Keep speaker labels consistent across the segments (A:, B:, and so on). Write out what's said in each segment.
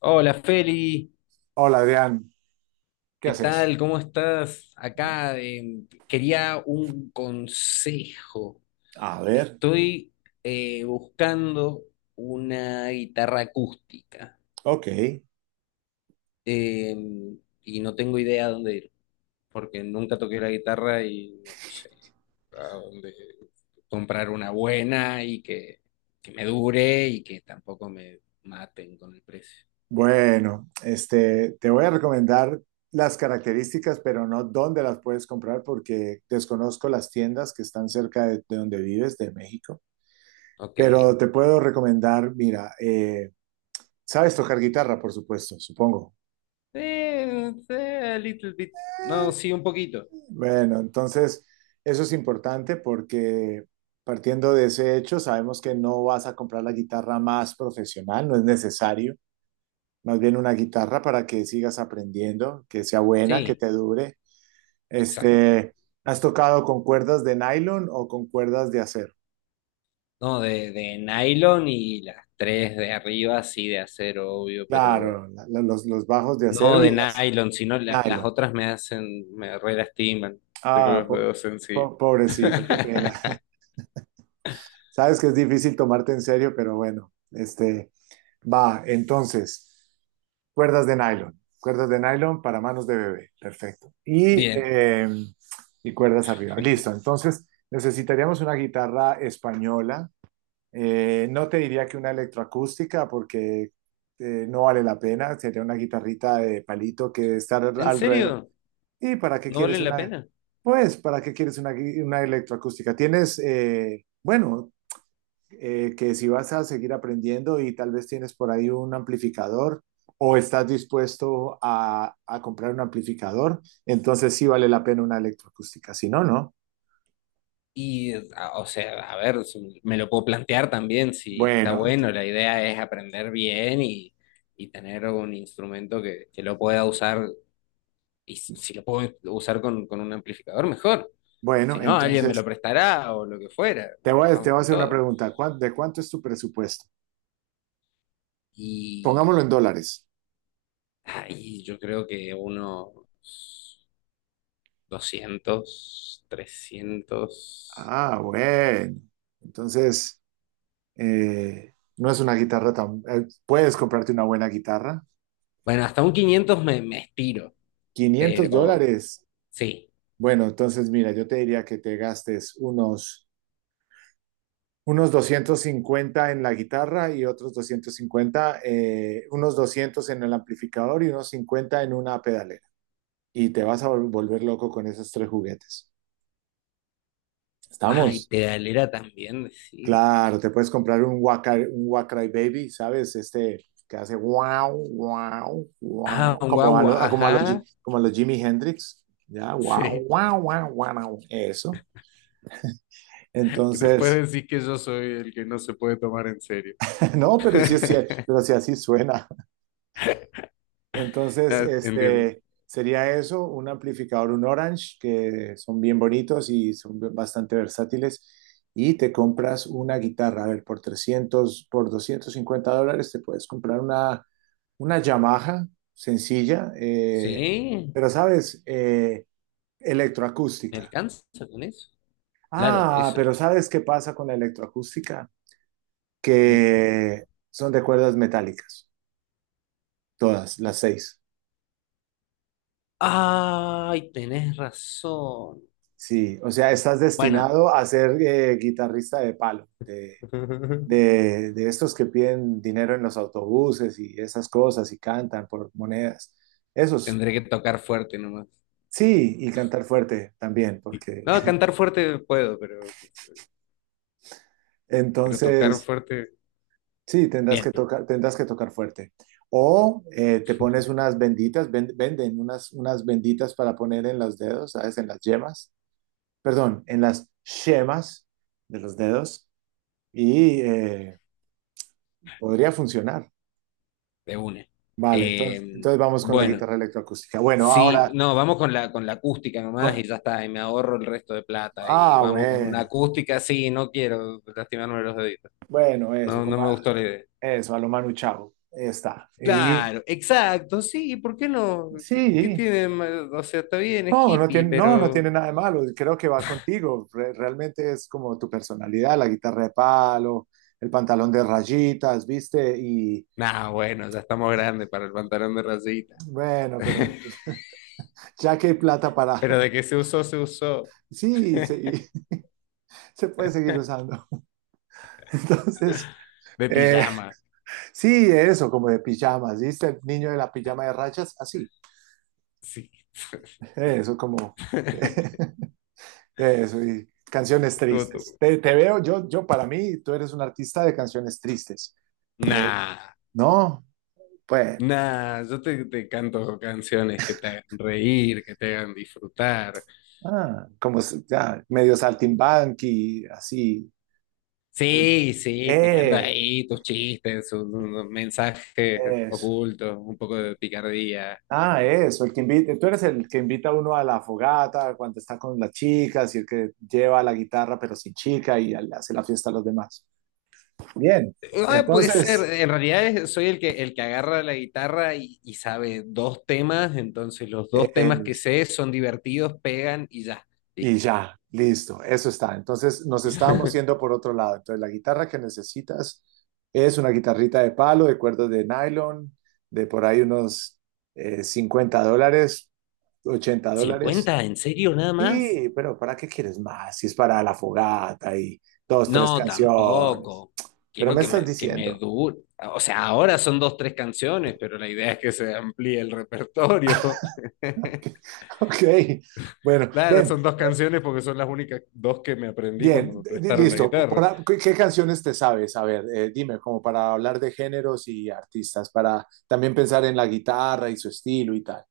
A: Hola Feli,
B: Hola Adrián, ¿qué
A: ¿qué
B: haces?
A: tal? ¿Cómo estás? Acá quería un consejo.
B: A ver,
A: Estoy buscando una guitarra acústica
B: ok.
A: eh, y no tengo idea dónde ir, porque nunca toqué la guitarra y no sé a dónde comprar una buena y que me dure y que tampoco me maten con el precio.
B: Bueno, este, te voy a recomendar las características, pero no dónde las puedes comprar porque desconozco las tiendas que están cerca de donde vives, de México.
A: Ok. Eh,
B: Pero te puedo recomendar, mira, sabes tocar guitarra, por supuesto, supongo.
A: eh, a little bit. No, sí, un poquito.
B: Bueno, entonces eso es importante porque partiendo de ese hecho, sabemos que no vas a comprar la guitarra más profesional, no es necesario. Más bien una guitarra para que sigas aprendiendo, que sea buena, que
A: Sí,
B: te dure.
A: exacto.
B: Este, ¿has tocado con cuerdas de nylon o con cuerdas de acero?
A: No, de nylon y las tres de arriba, sí, de acero, obvio, pero
B: Claro, los bajos de
A: no
B: acero y
A: de
B: las
A: nylon, sino las
B: nylon.
A: otras me hacen, me re lastiman. Tengo
B: Ah,
A: los dedos sensibles.
B: pobrecito, qué pena. Sabes que es difícil tomarte en serio, pero bueno, este, va, entonces, cuerdas de nylon para manos de bebé, perfecto.
A: Bien.
B: Y cuerdas arriba, listo. Entonces, necesitaríamos una guitarra española. No te diría que una electroacústica porque no vale la pena, sería una guitarrita de palito que debe estar
A: ¿En
B: alrededor.
A: serio?
B: ¿Y para qué
A: ¿No
B: quieres
A: valen la
B: una?
A: pena?
B: Pues, ¿para qué quieres una, una electroacústica? Tienes, bueno, que si vas a seguir aprendiendo y tal vez tienes por ahí un amplificador o estás dispuesto a comprar un amplificador, entonces sí vale la pena una electroacústica, si no, no.
A: Y, o sea, a ver, me lo puedo plantear también si está
B: Bueno,
A: bueno.
B: te-
A: La idea es aprender bien y tener un instrumento que lo pueda usar. Y si lo puedo usar con un amplificador, mejor.
B: bueno,
A: Si no, alguien me lo
B: entonces
A: prestará o lo que fuera.
B: te voy a, te
A: Vamos
B: voy a
A: con
B: hacer una
A: todo.
B: pregunta. De cuánto es tu presupuesto?
A: Y
B: Pongámoslo en dólares.
A: ahí yo creo que unos 200 300.
B: Ah, bueno. Entonces, no es una guitarra tan puedes comprarte una buena guitarra.
A: Bueno, hasta un 500 me estiro,
B: quinientos
A: pero
B: dólares.
A: sí.
B: Bueno, entonces mira, yo te diría que te gastes unos 250 en la guitarra y otros 250, unos 200 en el amplificador y unos 50 en una pedalera. Y te vas a volver loco con esos tres juguetes.
A: Ay,
B: ¿Estamos?
A: pedalera también, sí.
B: Claro, te puedes comprar un Wacry Baby, ¿sabes? Este que hace wow, wow,
A: Ah,
B: wow,
A: un
B: como a,
A: guagua,
B: como a los,
A: ajá.
B: como a los Jimi Hendrix. Ya, wow,
A: Sí,
B: wow, wow, wow, eso.
A: que
B: Entonces,
A: después decís que yo soy el que no se puede tomar en serio.
B: no, pero sí así suena. Entonces,
A: Ya, entiendo.
B: este sería eso, un amplificador, un Orange, que son bien bonitos y son bastante versátiles. Y te compras una guitarra, a ver, por 300, por $250 te puedes comprar una Yamaha sencilla,
A: Sí,
B: pero sabes,
A: ¿me
B: electroacústica.
A: alcanza con eso? Claro,
B: Ah,
A: eso,
B: pero ¿sabes qué pasa con la electroacústica?
A: sí.
B: Que son de cuerdas metálicas, todas, las seis.
A: Ay, tenés razón.
B: Sí, o sea, estás
A: Bueno,
B: destinado a ser guitarrista de palo, de, de, de estos que piden dinero en los autobuses y esas cosas y cantan por monedas. Esos,
A: tendré que tocar fuerte nomás.
B: sí, y cantar fuerte también,
A: Sí.
B: porque
A: No, cantar fuerte puedo, pero, pero tocar
B: entonces,
A: fuerte,
B: sí, tendrás que
A: bien,
B: tocar, tendrás que tocar fuerte. O te pones unas benditas, venden unas benditas para poner en los dedos, ¿sabes? En las yemas, perdón, en las yemas de los dedos y podría funcionar.
A: de una.
B: Vale, entonces,
A: Eh,
B: entonces vamos con la
A: bueno,
B: guitarra electroacústica. Bueno,
A: sí,
B: ahora,
A: no, vamos con la acústica nomás
B: con-
A: y ya está, y me ahorro el resto de plata. Y
B: ah,
A: vamos con una acústica, sí, no quiero lastimarme los deditos.
B: bueno, eso,
A: No, no me gustó la idea.
B: eso, a lo Manu Chao, está. Y
A: Claro, exacto, sí, ¿por qué no? ¿Qué
B: sí,
A: tiene de malo? O sea, está bien, es
B: no, no
A: hippie,
B: tiene, no, no
A: pero...
B: tiene nada de malo, creo que va contigo, realmente es como tu personalidad, la guitarra de palo, el pantalón de rayitas, ¿viste? Y
A: Nah, bueno, ya estamos grandes para el pantalón de rayita.
B: bueno, pero ya que hay plata para,
A: Pero de que se usó, se usó.
B: sí, se, y se puede seguir usando. Entonces,
A: De
B: eh,
A: pijama,
B: sí, eso, como de pijamas, ¿viste? El niño de la pijama de rayas, así.
A: sí.
B: Eso, como. Eso, y canciones
A: Estuvo
B: tristes.
A: tu-
B: Te veo, yo para mí, tú eres un artista de canciones tristes,
A: Nah,
B: ¿no? Pues,
A: nah, yo te canto canciones que te hagan reír, que te hagan disfrutar.
B: ah, ya, medio saltimbanqui, así.
A: Sí, sí, tirando
B: Eh,
A: ahí tus chistes, sus mensajes
B: eso.
A: ocultos, un poco de picardía.
B: Ah, eso, el que invita, tú eres el que invita a uno a la fogata cuando está con las chicas y el que lleva la guitarra pero sin chica y le hace la fiesta a los demás. Bien,
A: Ah, puede ser,
B: entonces.
A: en realidad soy el que agarra la guitarra y sabe dos temas, entonces los dos temas que
B: Es-
A: sé son divertidos, pegan y ya,
B: y
A: listo.
B: ya, listo, eso está. Entonces nos estábamos yendo por otro lado. Entonces la guitarra que necesitas es una guitarrita de palo, de cuerdas de nylon, de por ahí unos $50, $80.
A: ¿50? ¿En serio nada más?
B: Sí, pero ¿para qué quieres más? Si es para la fogata y dos, tres
A: No,
B: canciones.
A: tampoco.
B: Pero
A: Quiero
B: me
A: que
B: estás
A: me, que me
B: diciendo.
A: dure. O sea, ahora son dos, tres canciones, pero la idea es que se amplíe el repertorio.
B: Ok, bueno,
A: Claro,
B: ven,
A: son dos canciones porque son las únicas dos que me aprendí cuando
B: bien,
A: me prestaron la
B: listo.
A: guitarra.
B: ¿Qué canciones te sabes? A ver, dime, como para hablar de géneros y artistas, para también pensar en la guitarra y su estilo y tal.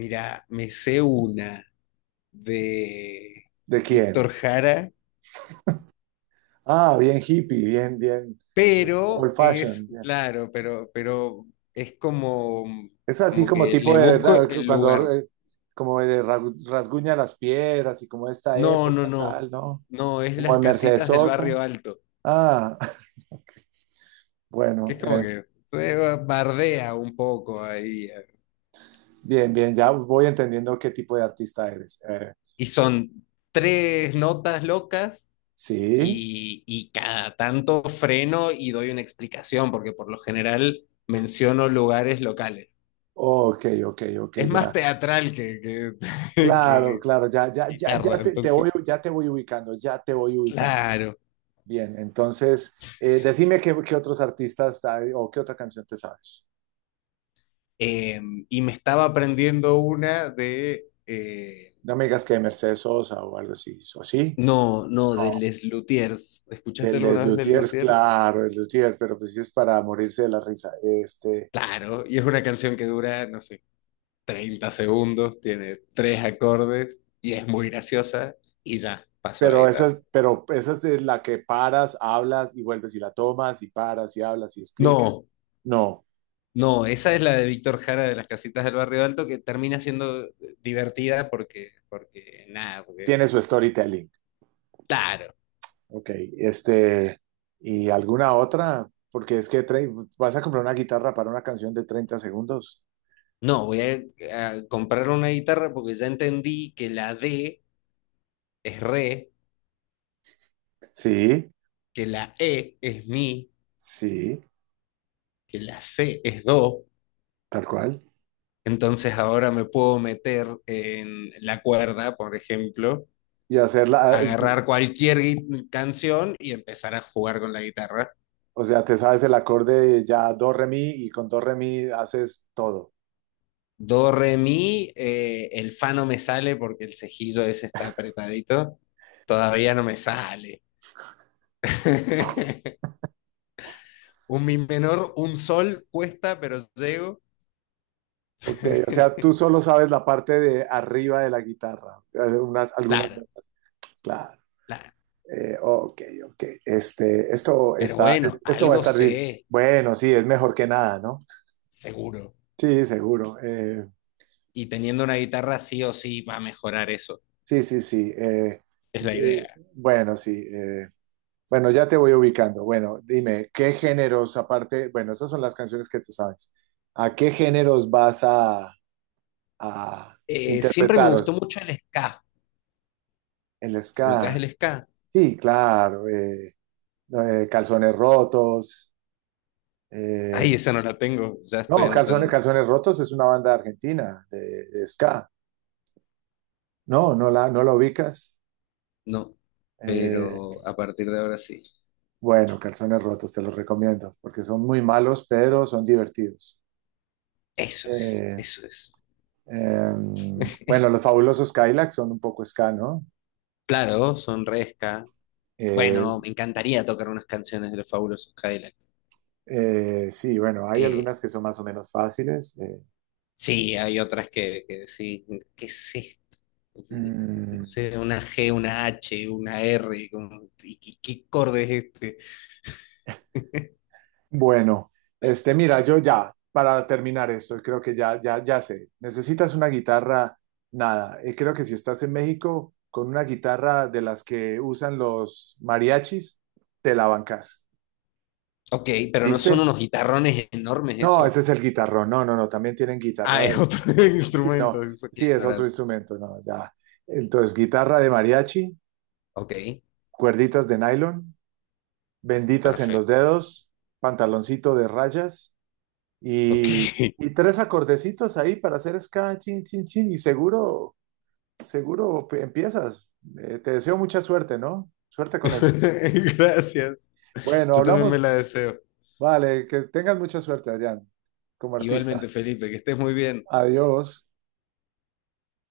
A: Mira, me sé una de
B: ¿De quién?
A: Víctor Jara,
B: Ah, bien hippie, bien, bien, old
A: pero es,
B: fashion, bien.
A: claro, pero es como,
B: Es así
A: como
B: como
A: que
B: tipo
A: le
B: de,
A: busco el
B: cuando,
A: lugar.
B: como de rasguña las piedras y como esta
A: No, no,
B: época,
A: no,
B: tal, ¿no?
A: no, es
B: Como
A: las
B: de Mercedes
A: casitas del
B: Sosa.
A: barrio alto,
B: Ah,
A: que
B: bueno,
A: es como que se bardea un poco ahí.
B: bien, bien, ya voy entendiendo qué tipo de artista eres.
A: Y son tres notas locas
B: Sí.
A: y cada tanto freno y doy una explicación, porque por lo general menciono lugares locales.
B: Ok, ok, ok,
A: Es
B: ya.
A: más teatral que,
B: Claro,
A: que
B: claro, ya, ya, ya, ya
A: guitarra,
B: te
A: entonces,
B: voy, ya te voy ubicando, ya te voy ubicando.
A: claro.
B: Bien, entonces, decime qué, otros artistas hay o qué... otra canción te sabes.
A: Eh, y me estaba aprendiendo una de,
B: No me digas que de Mercedes Sosa o algo así, ¿o sí?
A: no, no, de
B: No,
A: Les Luthiers.
B: de
A: ¿Escuchaste
B: Les
A: alguna vez Les
B: Luthiers,
A: Luthiers?
B: claro, Les Luthiers, pero pues sí es para morirse de la risa. Este,
A: Claro, y es una canción que dura, no sé, 30 segundos, tiene tres acordes y es muy graciosa y ya, pasó la guitarra.
B: pero esa es de la que paras, hablas y vuelves y la tomas y paras y hablas y explicas.
A: No,
B: No,
A: no, esa es la de Víctor Jara de las casitas del barrio alto que termina siendo divertida porque, nada, porque es...
B: tiene su storytelling.
A: Claro,
B: Ok, este, ¿y alguna otra? Porque es que tre- vas a comprar una guitarra para una canción de 30 segundos.
A: no, voy a comprar una guitarra porque ya entendí que la D es re,
B: Sí,
A: que la E es mi,
B: sí,
A: que la C es do.
B: tal cual.
A: Entonces ahora me puedo meter en la cuerda, por ejemplo,
B: Y hacerla,
A: agarrar cualquier canción y empezar a jugar con la guitarra.
B: o sea, te sabes el acorde ya do, re, mi, y con do, re, mi haces todo.
A: Do, re, mi, el fa no me sale porque el cejillo ese está apretadito. Todavía no me sale. Un mi menor, un sol cuesta, pero llego.
B: Ok, o sea, tú solo sabes la parte de arriba de la guitarra, unas, algunas
A: Claro,
B: notas. Claro.
A: claro.
B: Ok, ok. Este, esto
A: Pero
B: está,
A: bueno,
B: esto va a
A: algo
B: estar, dif-
A: sé,
B: bueno, sí, es mejor que nada, ¿no?
A: seguro.
B: Sí, seguro.
A: Y teniendo una guitarra sí o sí va a mejorar eso.
B: Sí, sí, sí.
A: Es la idea.
B: Bueno, sí. Bueno, ya te voy ubicando. Bueno, dime, ¿qué géneros, aparte, bueno, esas son las canciones que tú sabes. ¿A qué géneros vas a
A: Siempre me gustó
B: interpretaros?
A: mucho el ska.
B: El ska.
A: ¿Ubicás el ska?
B: Sí, claro. No, calzones rotos. Eh,
A: Ay, esa no la tengo. Ya estoy
B: no, calzones,
A: anotando.
B: calzones rotos es una banda argentina de ska. No, no la, no la ubicas.
A: No.
B: Eh,
A: Pero a partir de ahora sí.
B: bueno, calzones rotos, te los recomiendo, porque son muy malos, pero son divertidos.
A: Eso es,
B: Eh,
A: eso es.
B: eh, bueno, los fabulosos Cadillacs son un poco ska, ¿no?
A: Claro, son re ska. Bueno,
B: Eh,
A: me encantaría tocar unas canciones de los Fabulosos Cadillacs.
B: sí, bueno, hay
A: Eh,
B: algunas que son más o menos fáciles.
A: sí, hay otras que sí. ¿Qué es esto? eh,
B: Mm,
A: no sé, una G, una H, una R, como, ¿qué acorde es este?
B: bueno, este, mira, yo ya, para terminar esto, creo que ya, ya, ya sé. Necesitas una guitarra, nada. Creo que si estás en México con una guitarra de las que usan los mariachis, te la bancas.
A: Ok, pero no son
B: ¿Viste?
A: unos guitarrones enormes
B: No,
A: eso.
B: ese es el guitarrón. No, no, no, también tienen
A: Ah, es
B: guitarras
A: otro
B: Sí, no,
A: instrumento, eso qué
B: sí, es otro
A: ignorante.
B: instrumento, no, ya. Entonces, guitarra de mariachi,
A: Ok,
B: cuerditas de nylon, benditas en los
A: perfecto.
B: dedos, pantaloncito de rayas
A: Ok,
B: y, y tres acordecitos ahí para hacer ska, chin, chin, chin, y seguro, seguro empiezas. Te deseo mucha suerte, ¿no? Suerte con eso.
A: gracias.
B: Bueno,
A: Yo también me la
B: hablamos.
A: deseo.
B: Vale, que tengas mucha suerte, Adrián, como artista.
A: Igualmente, Felipe, que estés muy bien.
B: Adiós.